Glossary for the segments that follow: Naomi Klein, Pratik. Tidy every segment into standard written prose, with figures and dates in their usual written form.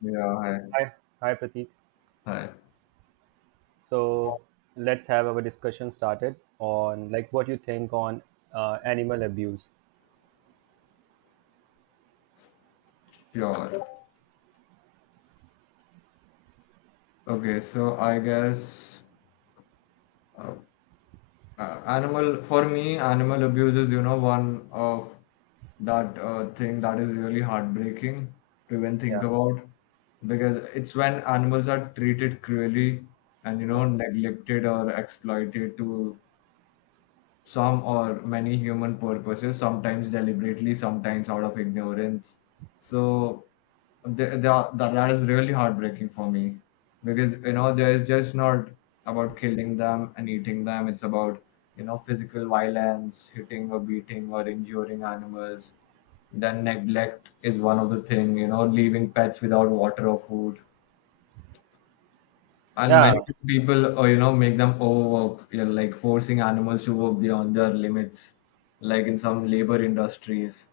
Yeah, hi, Hi, hi, Pratik. hi. So let's have our discussion started on like what you think on animal abuse. Sure. Okay, so I guess uh, animal for me, animal abuse is one of that thing that is really heartbreaking to even think Yeah, about, because it's when animals are treated cruelly and yeah, neglected or exploited to some or many human purposes, sometimes deliberately, sometimes out of ignorance. So the, the, that is really heartbreaking for me, because there is just not about killing them and eating them, it's about physical violence, hitting or beating or injuring animals. Then neglect is one of the thing, leaving pets without water or food, and yeah. many people, or make them overwork, like forcing animals to work beyond their limits, like in some labor industries.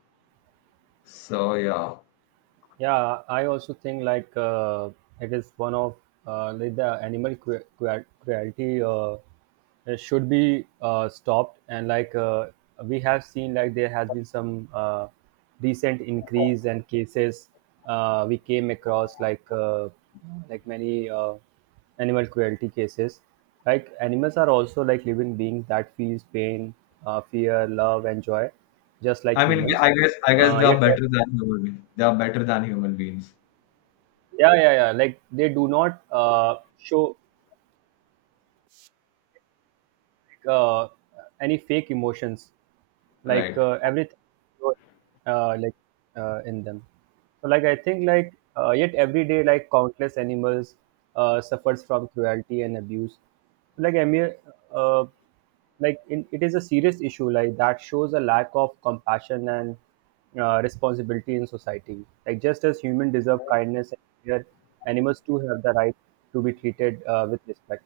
So yeah, Yeah, I also think like it is one of like the animal cruelty it should be stopped, and like we have seen like there has been some recent increase and cases we came across like many animal cruelty cases. Like animals are also like living beings that feels pain, fear, love, and joy, just like I mean, humans. I guess they are Yet better than human. They are better than human beings, yeah, like they do not show uh, any fake emotions like right? Everything like in them. So like I think like yet every day like countless animals suffers from cruelty and abuse. Like I mean, uh, like in, it is a serious issue like that shows a lack of compassion and responsibility in society, like just as humans deserve kindness and care, animals too have the right to be treated with respect.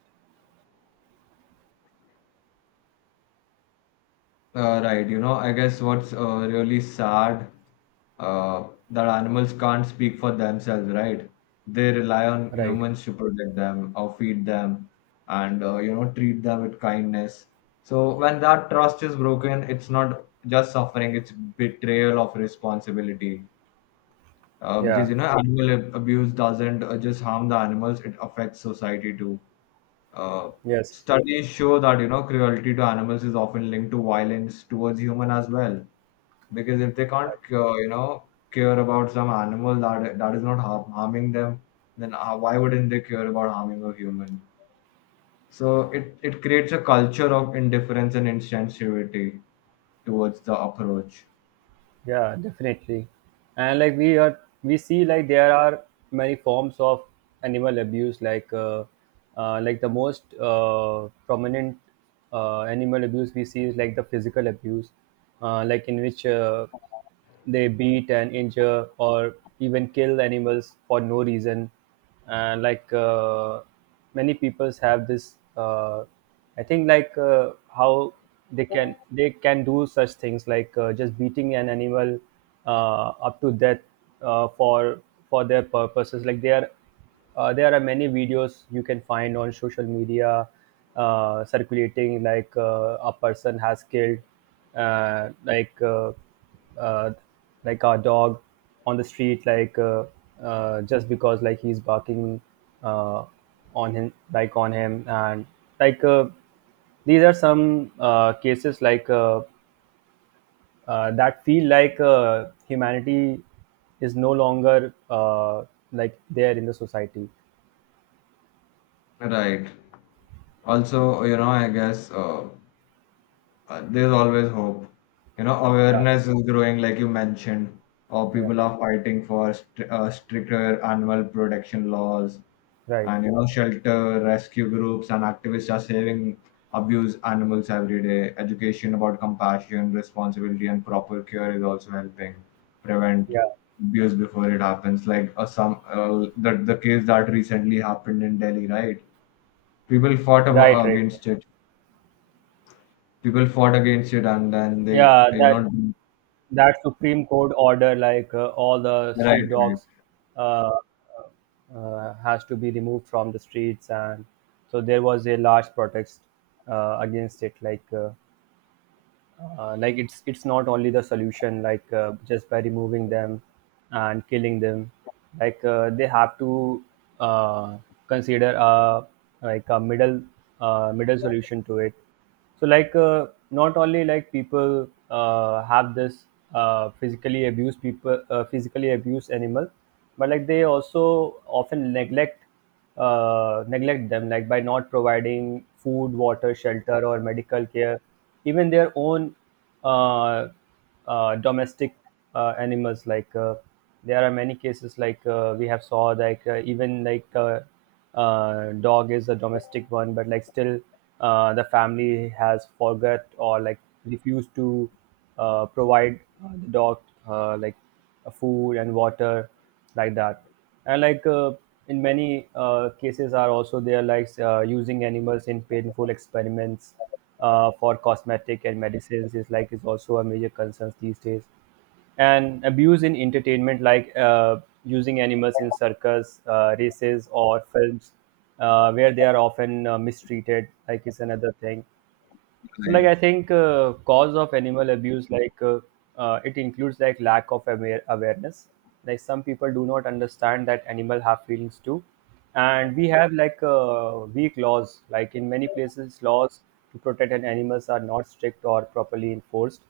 Right, I guess what's really sad, that animals can't speak for themselves, right? They rely on Right, humans to protect them or feed them and, treat them with kindness. So when that trust is broken, it's not just suffering, it's betrayal of responsibility. Because, yeah, animal abuse doesn't just harm the animals, it affects society too. Uh, yes. Studies show that cruelty to animals is often linked to violence towards human as well. Because if they can't care about some animal that is not harming them, then why wouldn't they care about harming a human? So it creates a culture of indifference and insensitivity towards the approach. Yeah, definitely. And like we see like there are many forms of animal abuse. Like the most prominent animal abuse we see is like the physical abuse, like in which they beat and injure or even kill animals for no reason. And like many peoples have this, I think like how they can do such things like just beating an animal up to death uh, for for their purposes. Like they are there are many videos you can find on social media circulating, like a person has killed uh, like uh, uh, like a dog on the street, like just because like he's barking uh, on him like on him. And like these are some cases like that feel like humanity is no longer like there in the society. Right. Also, you know, I guess. There's always hope. You know, Yeah. awareness is growing, like you mentioned, or Yeah, people are fighting for stricter animal protection laws, right. and shelter, rescue groups, and activists are saving abused animals every day. Education about compassion, responsibility, and proper care is also helping prevent Yeah, abuse before it happens. Like some the case that recently happened in Delhi, right? People fought right, about, right. against it. People fought against it, and then they Yeah, you that know that Supreme Court order, like all the right, street right, dogs, uh, has to be removed from the streets, and so there was a large protest against it. Like it's not only the solution, like just by removing them and killing them. Like they have to uh, consider a like a middle middle solution to it. So like not only like people have this physically abuse, people physically abuse animal, but like they also often neglect neglect them, like by not providing food, water, shelter, or medical care, even their own uh, domestic animals. Like there are many cases, like we have saw, like even like dog is a domestic one, but like still the family has forgot or like refused to provide the dog like food and water like that. And like in many cases are also there, like using animals in painful experiments for cosmetic and medicines is like is also a major concern these days. And abuse in entertainment, like using animals in circus races or films where they are often mistreated like is another thing. So, like, right, I think cause of animal abuse, like, it includes like lack of awareness. Like, some people do not understand that animal have feelings too, and we have like weak laws. Like in many places, laws to protect an animals are not strict or properly enforced.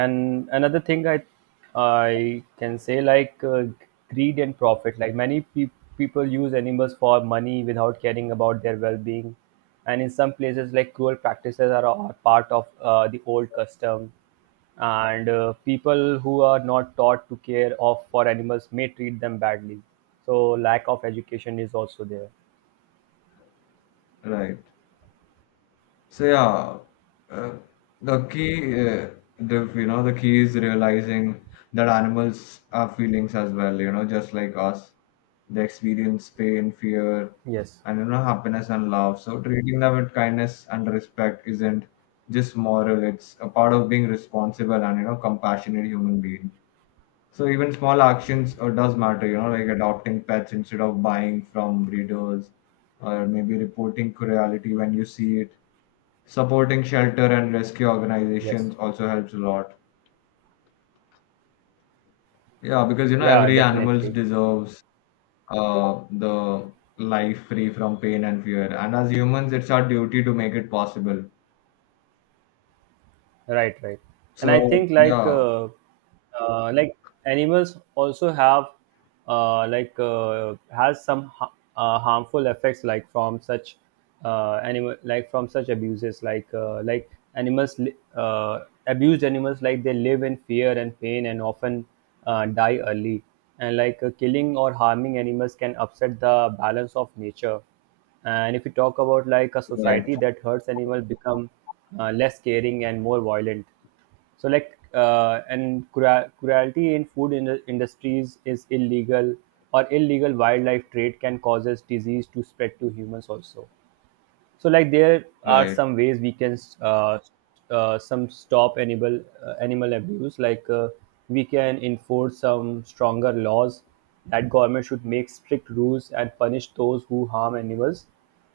And another thing I can say like greed and profit. Like people use animals for money without caring about their well-being. And in some places like cruel practices are part of the old custom, and people who are not taught to care of for animals may treat them badly. So lack of education is also there. right. So yeah, uh, the key, uh, the the key is realizing that animals have feelings as well, just like us. They experience pain, fear, Yes, and happiness and love, so treating them with kindness and respect isn't just moral, it's a part of being responsible and compassionate human being. So even small actions does matter, like adopting pets instead of buying from breeders, or maybe reporting cruelty when you see it. Supporting shelter and rescue yes, organizations also helps a lot. Yeah, because yeah, every animal definitely, deserves the life free from pain and fear, and as humans, it's our duty to make it possible. right, right. And I So think yeah, like animals also have like has some harmful effects like from such animal, like from such abuses, like animals li- uh, abused animals like they live in fear and pain and often die early. And like killing or harming animals can upset the balance of nature. And if we talk about like a right, society that hurts animal become less caring and more violent. So like and cruelty in food industries is illegal, or illegal wildlife trade can causes disease to spread to humans also. So like there are right, some ways we can some stop animal animal abuse. Like we can enforce some stronger laws, that government should make strict rules and punish those who harm animals.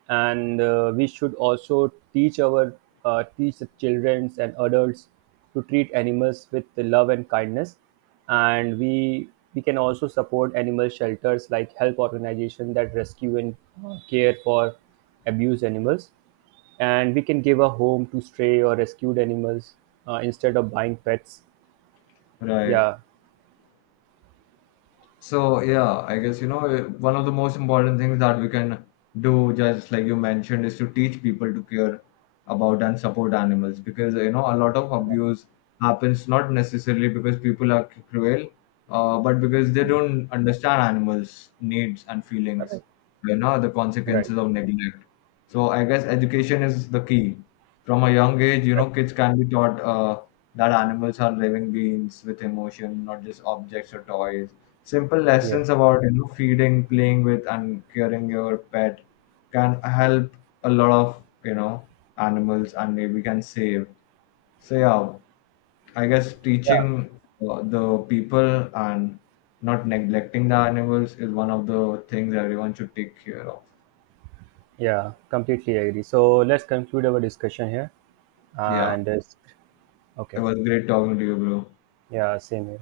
And we should also teach our teach the children and adults to treat animals with the love and kindness. And we can also support animal shelters, like help organization that rescue and care for abuse animals. And we can give a home to stray or rescued animals instead of buying pets. right. Yeah, So yeah, I guess eh, one of the most important things that we can do, just like you mentioned, is to teach people to care about and support animals, because a lot of abuse happens not necessarily because people are cruel, but because they yeah, don't understand animals' needs and feelings. right, You know the right, consequences of neglect. So I guess education is the key. From a young age, right. Kids can be taught that animals are living beings with emotion, not just objects or toys. Simple Yeah, lessons about feeding, playing with, and caring your pet can help a lot of animals, and maybe can save. So yeah, I guess yeah, teaching the people and not neglecting the animals is one of the things everyone should take care of. yeah, completely agree. So let's conclude our discussion here Yeah. and It okay. was great talking to you, bro. Yeah, same here.